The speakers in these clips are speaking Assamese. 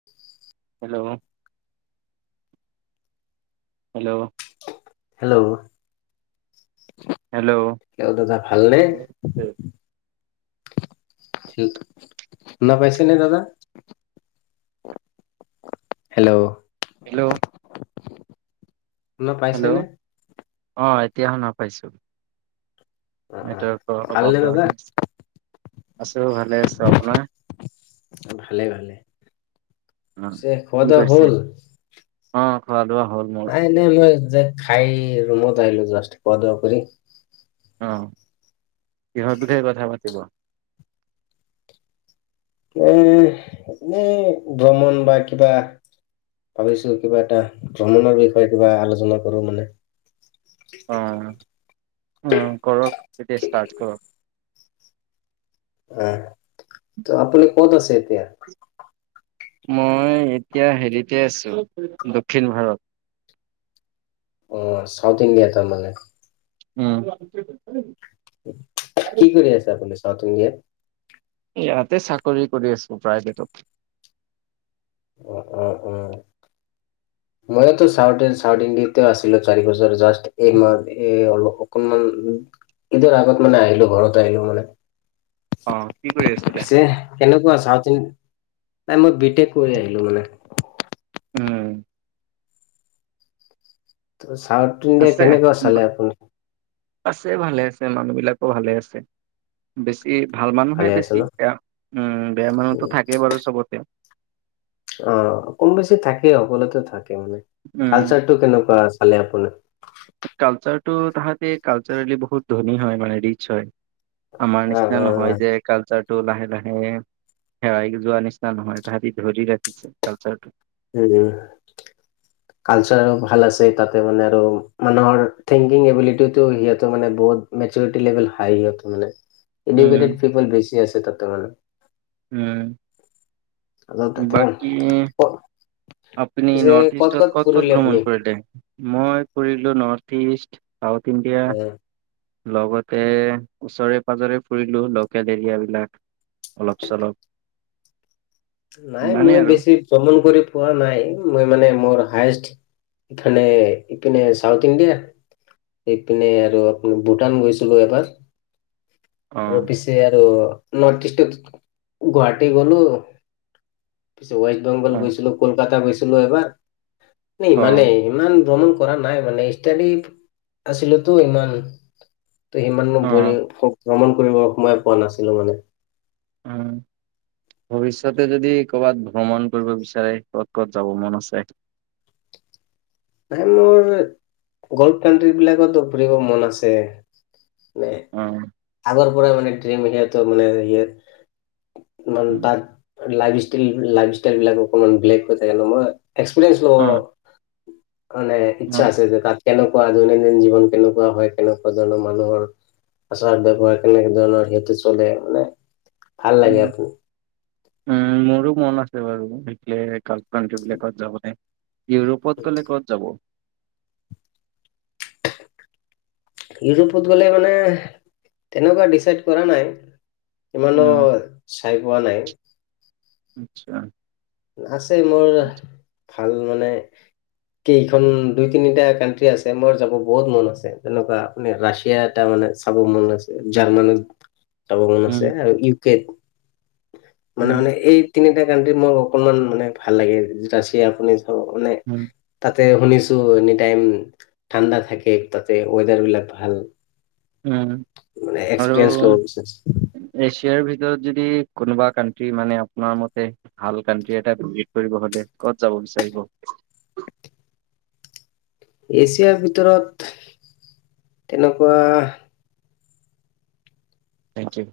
[inaudible] হেল্ল'। হেল্ল'। হেল্ল'। হেল্ল'। কি হ'ল দাদা ভালনে? শুনা পাইছেনে দাদা? হেল্ল'। হেল্ল'। শুনা হেল্ল'। পাইছেনে অ' এতিয়া শুনা পাইছোঁ। অ অ নেটৱৰ্কৰ অলপ ভালনে দাদা আপডাউন হৈছে। আছোঁ ভালে আছোঁ, আপোনাৰ? ভালে ভালে। অ পিছে কি খোৱা দোৱা কৰিছে হ'ল? অ' খোৱা দোৱা হ'ল। মোৰ এনে মই যে খাই ৰুমত আহিলোঁ জাষ্ট খোৱা দোৱা কৰি। অ' কিহৰ বিষয়ে কথা পাতিব? এ, এনেই ভ্ৰমণ বা কিবা ভাবিছোঁ কিবা এটা ভ্ৰমণৰ বিষয়ে কিবা আলোচনা কৰোঁ মানে। অ', অ' কৰক তেতিয়া ষ্টাৰ্ট কৰক। অ' তে আপুনি ক'ত আছে এতিয়া? মই এতিয়া হেৰিতে আছোঁ দক্ষিণ ভাৰত। অ' চাউথ ইণ্ডিয়া তাৰমানে। উম। কি কৰি আছে আপুনি চাউথ ইণ্ডিয়াত? ইয়াতে চাকৰি কৰি আছোঁ প্ৰাইভেটত। উ, উম, উম। ময়োতো চাউথ চাউথ ইণ্ডিয়াতে আছিলোঁ চাৰি বছৰ, জাষ্ট এই মাহ অলপ কুৰ্ণাল, ঈদৰ আগত মানে আহিলোঁ, ঘৰত আহিলোঁ মানে। অ' কি কৰি আছিলে? পিছে কেনেকুৱা চাউত ইন, নাই মই বি টেক কৰি আহিলোঁ মানে। উম। তে চাউথ ইণ্ডিয়া আছে, কেনেকুৱা চালে আপুনি আছে ভালে আছে, মানুহবিলাকো ভালে আছে। বেছি ভাল মানুহে ভালে আছে বেছি, ন এ, উম, বেয়া মানুহো উম, থাকেই বাৰু চবতে। অ' কম বেছি থাকেই, সকলোতে থাকে মানে, উম কালচাৰটো কেনেকুৱা চালে আপুনি? কালচাৰটো তাহাঁতে কালচাৰেলি বহুত ধনী হয় মানে ৰিচ হয়। আমাৰ অ নিচিনা অ অ নহয় যে কালচাৰটো লাহে লাহে হেৰাই যোৱা নিচিনা নহয়, তাহাঁতি ধৰি ৰাখিছে কালচাৰটো। উ কালচাৰো ভাল আছে তাতে মানে আৰু মানুহৰ থিংকিং এবিলিটিটো সিহঁতৰ মানে বহুত। মেচ'ৰিটি লেভেল হাই ইয়াত মানে, উম এডুকেটেড পিপ'ল বেছি আছে তাতে মানে। উম অলপ তাতে বাকী আপুনি পিছে নৰ্থ ইষ্টত ক'ত ক'ত ফুৰিলে ভ্ৰমণ আপুনি? কৰিলে? মই কৰিলোঁ নৰ্থ ইষ্ট চাউত ইণ্ডিয়া। অ', লগতে ওচৰে পাজৰে ফুৰিলোঁ ল'কেল এৰিয়াবিলাক। অলপ চলপ। নাই ইমানেই মই আৰু বেছি ভ্ৰমণ কৰি পোৱা নাই, মই মানে মোৰ হায়ষ্ট ইফালে ইপিনে ছাউথ ইণ্ডিয়া এইপিনে আৰু আ, ভূটান গৈছিলোঁ এবাৰ। অ আৰু পিছ আৰু নৰ্থ ইষ্টত গুৱাহাটী গলো বেংগল অ গৈছিলোঁ, কলকাতা গৈছিলোত এবাৰ, ন' অ ইমানেই। ইমান ভ্ৰমণ কৰা নাই মানে ষ্টাডি আছিলোতো ইমান ত' সিমান অ ভৰি, ভ্ৰমণ কৰিব সময়ে পোৱা নাছিলো মানে। উম। ভৱিষ্যতে যদি ক'ৰবাত ভ্ৰমণ কৰিব বিচাৰে ক'ত ক'ত যাব মন আছে? মানে মোৰ গল্ফ কাউন্ট্ৰীবিলাকতো ফুৰিব মন আছে। মে অ আগৰপৰা মানে ড্ৰিম সিহঁতৰ মানে ইয়া ম উম তাত লাইফ ষ্টাইল, লাইফ ষ্টাইলবিলাক অকমান ব্লেক হৈ থাকে নহয়? এক্সপেৰিয়েন্স অ ল'। মানে অ ইচ্ছা আছে যে তাত কেনেকুৱা দৈনন্দিন জীৱন কেনেকুৱা হয়, কেনেকুৱা ধৰণৰ মানুহৰ আচাৰ বৱহাৰ কেনেকা ধৰণৰ সেইটো চলে মানে ভাল লাগে উম আকি। উম, মোৰো মন আছে বাৰু ইফলে ক্ৰাণ্ট কাউন্ট্ৰীবিলাকত যাবলে। ইউৰোপত গ'লে ক'ত যাব? [inaudible] ইউৰোপত গ'লে মানে তেনেকুৱা ডিচাইড কৰা নাই। ইমানো উম চাই পোৱা নাই। আচ্ছা। আছে মোৰ ভাল মানে কেইখন দুই তিনিটা কানট্ৰি আছে, মোৰ যাব বহুত মন আছে তেনেকুৱা। মানে ৰাছিয়া এটা মানে চাব মন আছে, জাৰ্মানী চাব মন উম আছে আৰু ইউ কেত। মানে, উম মানে, এই তিনিটা কাানট্ৰি মোৰ অকনমান মানে ভাল লাগে, ৰাছিয়া আপুনি অ, নাই। উম তাতে শুনিছো এনি টাইম ঠাণ্ডা থাকে, তাতে ৱেডাৰ বিলাক ভাল। উম, মানে আৰু এক্সপিৰিয়েন্ঞ্চ ল'ব বি এছিয়াৰ ভিতৰত যদি কোনোবা কাানট্ৰি মানে আপোনাৰ মতে ভাল কাণ্ট্ৰি এটা ভিজিট কৰিব হ'লে ক'ত যাব বিচাৰিব। এছিয়াৰ ভিতৰত তেনেকুৱা থেংক ইউ।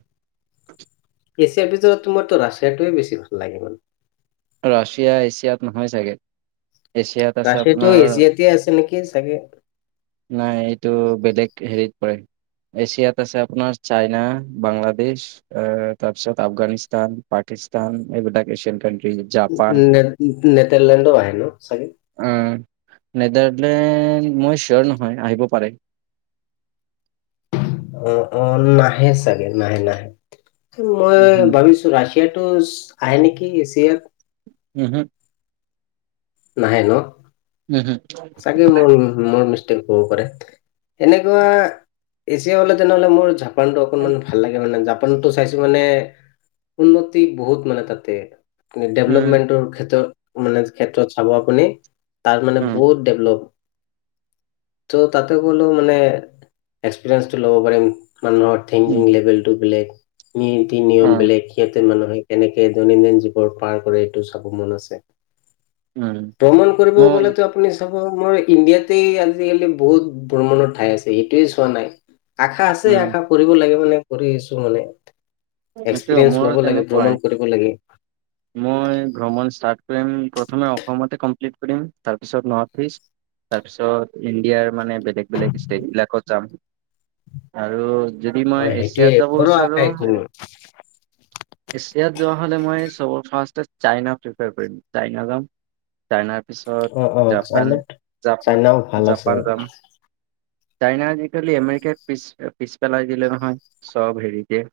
এছিয়াৰ ভিতৰত তোমাৰতটো ৰাছিয়াতোৱে বেছি ভাল লাগে মানে। ৰাছিয়া এছিয়াত নহয় চাগে। এছিয়াত আছে ৰাছেটো আপোনাৰ এজিয়াতে আছে নেকি চাগে। নাই এইটো বেলেগ হেৰিত পৰে। এছিয়াত আছে আপোনাৰ চাইনা, বাংলাদেশ। আহ, তাৰপিছত আফগানিস্তান, পাকিস্তান, এইবিলাক এছিয়ান কানট্ৰি। নে, নেদৰলেণ্ডো আহ ন চাগি। উম, নেডাৰলেণ্ড মই চিয়ৰ নহয় আহিব পাৰে। অ, অ, নাহে চাগে নাহে নাহে মই উহু ভাবিছো। ৰাছিয়া টো আহে নেকি এছিয়াত। উম, হম। নাহে ন। হয়, উম। চাগে মোৰ মোৰ মিষ্টেক হ'ব পাৰে এনেকুৱা। এছিয়া হ'লে তেনেহ'লে মোৰ জাপানটো অকনমান ভাল লাগে মানে জা নটো, চাইছো মানে উন্নতি বহুত মানে তাতে। উম ডেভলপমেণ্টৰ ক্ষেত্ৰত মানে ক্ষেত্ৰত চাব আপুনি, তাৰ মানে উম বহুত ডেভলপ [unintelligible] ত' তাতে গ'লেও মানে এক্সপিৰিয়েঞ্চটো ল'ব পাৰিম মানুহৰ উম থিংকিং লেভেলটো বেলেগ, নীতি অ নিয়ম বেলেগ। সিহঁতে মানুহে কেনেকে দৈনন্দিন জীৱন পাৰ কৰে, এইটো চাব মন আছে। উম উম ভ্ৰমণ কৰিব মোৰ গ'লেতো আপো আপুনি চাব মই ইণ্ডিয়াতে আজিকালি বহুত ভ্ৰমণৰ ঠাই আছে, সেইটোৱে চোৱা নাই। আশা আছে উম আশা কৰিব লাগে, মানে কৰি আছো আৰু এইটো এক্সপিৰিয়েঞ্চ মোৰো ল'ব লাগে, তেনেকুৱাই। ভ্ৰমণ কৰিব লাগে। মই ভ্ৰমণ ষ্টাৰ্ট কৰিম, প্ৰথমে অসমতে কমপ্লিট কৰিম তাৰপিছত নৰ্থ ইষ্ট। তাৰপিছত ইণ্ডিয়াৰ মানে বেলেগ বেলেগ ষ্টেট বিলাকত যাম, আৰু যদি অ মই সেইটোয়ে এছিয়াত যাব মোৰো আশা বিচাৰো এইটো এছিয়াত যোৱা হ'লে মই চ, ফাৰ্ষ্ট চাইনা প্ৰিফাৰ কৰিম, চাইনা যাম। চাইনাৰ অ অ পিছত জাপান, চাইনাত চাইনাও ভাল আছে জাপা-জাপান যাম। চাইনা আজিকালি আমেৰিকাই পিছ-পিছ পেলাই দিলে নহয় চ'ব হেৰিতে।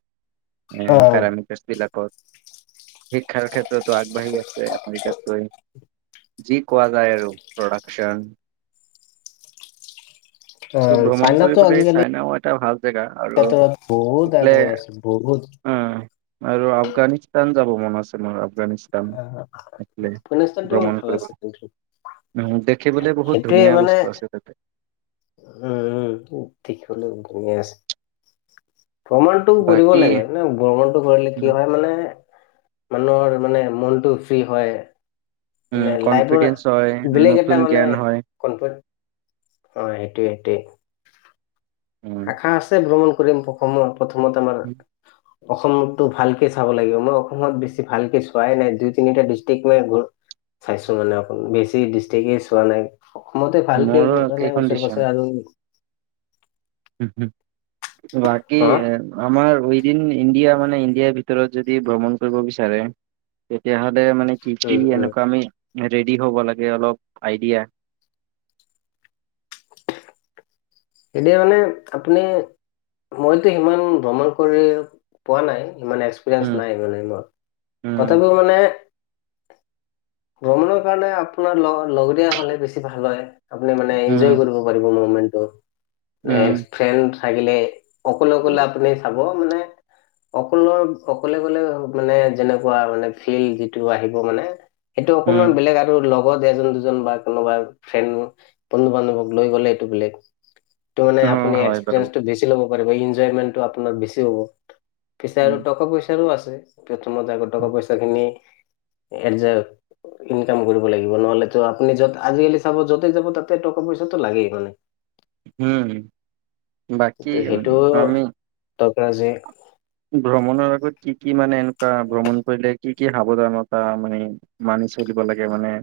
এ, অ পেৰামিটাৰ [inaudible] শিক্ষাৰ ক্ষেত্ৰতো আগবাঢ়ি আছে আমেৰিকাতকৈ। যি কোৱা যায় আৰু প্ৰডাকচন। অ চৌ, ভ্ৰমণ চাইনাতো কৰিবলৈ আজিকালি চাইনাও এটা ভাল জেগা আৰু, ক্ষেত্ৰত বহুত এফালে আগুৱাই আছে বহুত উম, আৰু আফগানিস্তান যাব মন আছে, মোৰ আফগানি [unintelligible] আফগানিস্তানটো ভ্ৰমণ ভাল কৰিব। আছে কিন্তু উম, দেখিবলৈ বহুত সেইটোৱে ধুনীয়া মানে বস্তু আছে তাতে। উম, উম, দিখিবলৈ ধুনীয়া আছে। ভ্ৰমণতটো কৰিব বাকী লাগে মানে ভ্ৰমণতটো কৰিলে উম কি হয় মানে, মানুহৰ মানে মনটো ফ্ৰী হয়, উম মানে লাইফৰ কনফিডেন্স হয় বেলেগ নতুন এটা মানে জ্ঞান হয় কণফৰ্ট অ', সেইটোৱে, সেইটোৱেই। উম আশা আছে ভ্ৰমণ কৰিম, অসমত প্ৰথমত আমাৰ। অসমতো ভালকে চাব লাগিব। মই অসমত বেছি ভালকে চোৱাই নাই, দুই, তিনিটা ডিষ্ট্ৰিক্ট মই চাইছো মানে অকল, বেছি ডিষ্ট্ৰিকে চোৱা নাই। অসমতে ভালকে মোৰো একেই মানে ওচৰে কণ্ডিচন পাছৰে আৰু। বাকী হা আমাৰ উইদিন ইণ্ডিয়া, মানে ইণ্ডিয়াৰ ভিতৰত যদি ভ্ৰমণ কৰিব বিচাৰে তেতিয়া হ'লে মানে কি, কি, উম উম এনেকুৱা আমি ৰেডি হ'ব লাগে অলপ আইডিয়া। এতিয়া মানে আপুনি মইতো সিমান ভ্ৰমণ কৰি পোৱা নাই, ইমান এক্স উম পেৰিইঞ্চে নাই মানে মোৰ, উম তথাপিও মানে ভ্ৰমণৰ কাৰণে আপোনাৰ লগ লগৰীয়া হ'লে বেছি ভাল হয়, আপুনি মানে এনজয় উম কৰিব। পাৰিব মমেণ্টটো, উম নেক্সট ফ্ৰেণ্ড থাকিলে। অকলে, অকলে আপুনি চাব, মানে অকলৰ অকলে গ'লে মানে, যেনেকুৱা মানে ফিল্ড যিটো আহিব মানে। সেইটো উম অকমান বেলেগ আৰু লগ লগত এজন, দুজন বা কোনোবা ফ্ৰেণ্ড বন্ধু-বান্ধৱক লৈ গ'লে, এইটো বেলেগ। টো, মানে অ আপুনি হয় বাৰু এক্সপিৰিয়েঞ্চটো বেছি ল'ব পাৰিব, এনজয়মেন্টো আপোনাৰ বেছি হ'ব। পিছে উম আৰু টকা-পইচাৰো আছে, প্ৰথমত আগত টকা- পইচা খিনি এনজয় ইনকাম কৰিব লাগিব। নহ'লে ত' আপুনি য'ত আজিকালি চাব য'তে যাব, তাতে টকা পইচাটো লাগেই মানে। হম, বাকী আমি। টকা যে ভ্ৰমণৰ আগত কি, কি মানে এনেকুৱা ভ্ৰমণ কৰিলে কি, কি সাৱধানতা মানে মানি চলিব লাগে, মানে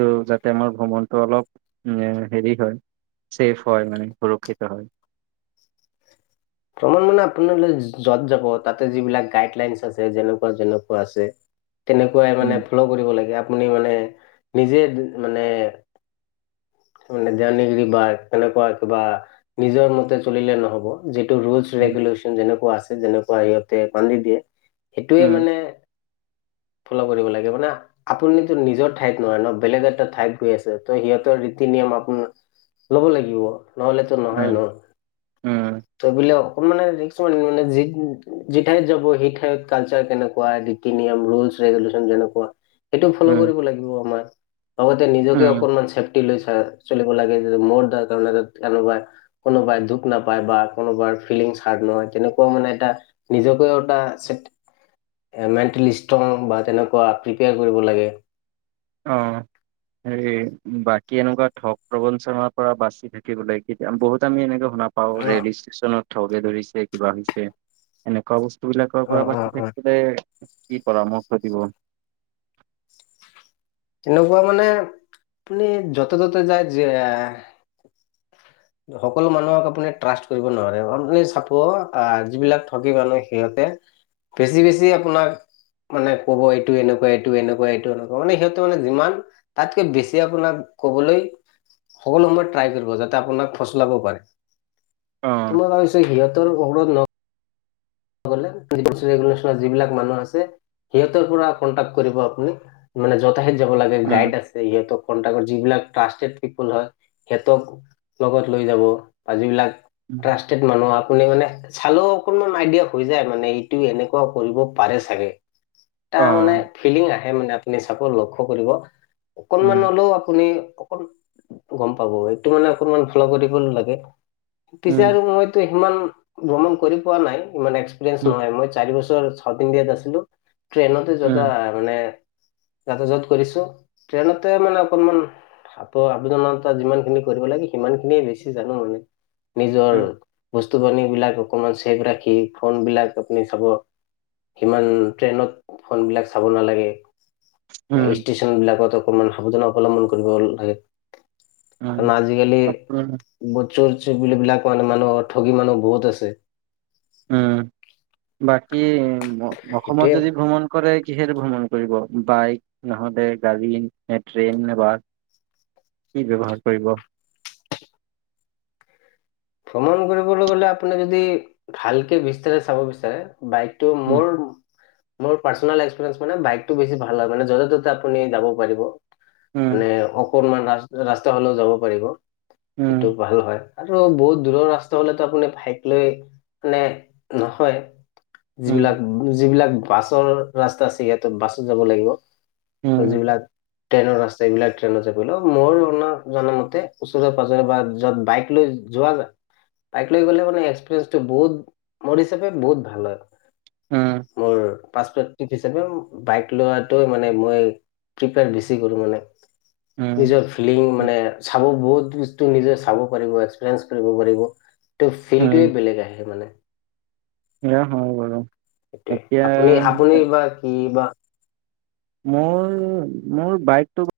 ত' যাতে আমাৰ ভ্ৰমণটো অলপ হেৰি হয়। চেফ হয়, মানে সুৰক্ষিত হয়। ভ্ৰমণ মানে আপোনালৈ য'ত যাব, তাতে যিবিলাক গাইডলাইন আছে যেনেকুৱা, যেনেকুৱা আছে তেনেকুৱাই মানে উম ফ'লো কৰিব লাগে। আপুনি মানে নিজে মানে মানে [unintelligible] বা তেনেকুৱা কিবা নিজৰ মতে চলিলে নহ'ব। যে ৰুলছ, উম ৰেগুলেশন যেনেকুৱা আছে, যেনেকুৱা সিহঁতে বান্ধি দিয়ে, সেইটোয়ে উম মানে ফ'লো কৰিব লাগে মানে। আপুনিতো নিজৰ ঠাইত নহয় ন', বেলেগ এটা ঠাইত গৈ আছে, ত' সিহঁতৰ ৰীতি-নিয়ম আপোন ল'ব লাগিব নহ'লেতো নহয় উম ন'। উম। ত' বোলে অকমান মানে, [unintelligible] যি ঠাইত যাব, সেই ঠাইত কালচাৰ কেনেকুৱা। নীতি-নিয়ম, ৰুল-ৰেগুলেশচন যেনেকুৱা। সেইটো ফ'ল' উম কৰিব লাগিব আমাৰ। লগতে নিজকে উম অকণমান চেফ টি লৈ চাই চলিব লাগে, য মোৰ দাৰ কাৰণে কোনোবাই, কোনোবাই দুখ নাপায় বা কোনোবাৰ ফিলিংছ হাৰ্ট নহয়। তেনেকুৱা মানে এটা নিজকে এটা মেণ্টেলি ষ্ট্ৰং বা তেনেকুৱা প্ৰিপেয়াৰ কৰিব লাগে। অ'। হেই বাকী এনেকুৱা ঠগ, প্ৰবঞ্চনাৰ পৰা বাচি থাকিবলৈ কেতিয়া বহুত আমি এনে শুনা পাওঁ, অ', ৰেল ষ্টেচনত থকে ধৰিছে, কিবা হৈছে এনেকুৱা বস্তু সেইবিলাকৰ পৰা অ', অ', বাচি অ'। থাকিবলে কি পৰামৰ্শ দিব। তেনেকুৱা মানে আপুনি, যতে-ত'তে যায় যে। সকলো মানুহক আপুনি ট্ৰাষ্ট কৰিব নোৱাৰে। আপুনি চাব, আহ যিবিলাক ঠগি মানুহ সিহঁতে বেছি, বেছি আপোনাক মানে ক'ব। এইটো এনেকুৱা, এইটো এনেকুৱা, এইটো এনেকুৱা, মানে সিহঁতে মানে যিমান তাতকৈ বেছি আপোনাক কবলৈ সকলো সময়ত ট্ৰাই কৰিব। যাতে আপোনাক ফুচুলাব পাৰে, অ তোমাৰ হৈছে সিহঁতৰ [unintelligible] [unintelligible] যিবিলাক মানুহ আছে। সিহঁতৰ পৰা কনন্টাক কৰিব আপুনি মানে যতাহত যাব লাগে উম গাইড আছে সিহঁত কন্টা যিবিলাক ট্ৰাষ্টড পিপল হয় সিহঁতক লগত লৈ যাব বা যিবিলাক উম ট্ৰাষ্টেড মানুহ আপুনি মানে চালেও অকনমান আইডিয়া হৈ যায় মানে এইটো এনেকুৱা কৰিব পাৰে চাগে অ তাৰ মানে ফিলিং আহে মানে আপুনি চাক লক্ষ্য কৰিব উম অকনমান হ'লেও আপুনি অক গ'ম পাব এইটো মানে অকনমান ফলা কৰিব নালাগে পিছে আৰু মইতো সিমান ভ্ৰমণ কৰি পোৱা নাই ইমান এক এক্সপিৰিয়েনচ নহয় মই চাৰি বছৰ চাউঠ ইণ্ডিয়াত আছিলো ট্ৰেইন যোতা মানে আ তাতে য'ত কৰিছোঁ ট্ৰেইনতে মানে অকমান আপ আবনতা জন যিমান খিনি কৰিব লাগে সিমান খিনিয়ে বেছি জানো আৰু নিজৰ বস্তু পানী বিলাক অকমান ছেভ ৰাখি ফোন বিলাক আপুনি চাব সিমান ট্ৰেইনত ফোনবিলাক চাব নালাগে। ষ্টেচন বিলাকত অকনমান সাৱধানা অৱলম্বন কৰিব লাগে। কাৰণ আজিকালি আপোনাৰ [unintelligible] চুৰ চিবিলাক মানে মানুহ ঠগি মানুহ বহুত আছে। উম বাকী অসমত সেইটোৱে যদি ভ্ৰমণ কৰে কিহেৰে ভ্ৰমণ কৰিব বাইক নহলে গাড়ী ন ট্ৰেইন নে বা কি ব্যৱহাৰ কৰিব? ভ্ৰমণ কৰিবলৈ গ'লে আপুনি যদি ভালকে বিস্তাৰে চাব বিচাৰে বাইকটো উম মোৰ মোৰ পাৰ্চনেল এক্সপিৰিয়েনচ মানে বাইকটো বেছি ভাল হয় মানে যতে ততে আপুনি যাব পাৰিব। উম মানে অকনমান ৰাস্তা হ'লেও যাব পাৰিব সেইটো উম ভাল হয়। আৰু বহুত দূৰৰ ৰাস্তা হলেতো আপুনি ভাইক লৈ মানে নহয় যিবিলাক উম যিবিলাক বাছৰ ৰাস্তা আছে ইয়াতে বাছত যাব লাগিব। উম যিবিলাক ট্ৰেইনৰ ৰাস্তা এইবিলাক ট্ৰেইনত যাব লাগিব মোৰ মইনা জনা মতে ওচৰে পাজৰে বা যত বাইক লৈ যোৱা যায় বাইক লৈ গ'লে মানে এক্সপিৰিয়েন্ঞ্চটো বহুত মোৰ হিচাপে বহুত ভাল হয়। উম। মোৰ পা হিচাপে বাইক লোৱাটোৱ মানে মই প্ৰি পেপাৰ বেছি কৰোঁ মানে। উম নিজৰ ফিলিং মানে চাব বহুতবস্ত নিজে চাব পাৰিব এক্সপিৰিয়েঞ্চ কৰিব পাৰিব। ত' ফিল্ড য়ে উম বেলেগ আহে মানে। এয়া হয় বাৰু, এতিয়া হয়‌ কি বা। মোৰ মোৰ বাইকটো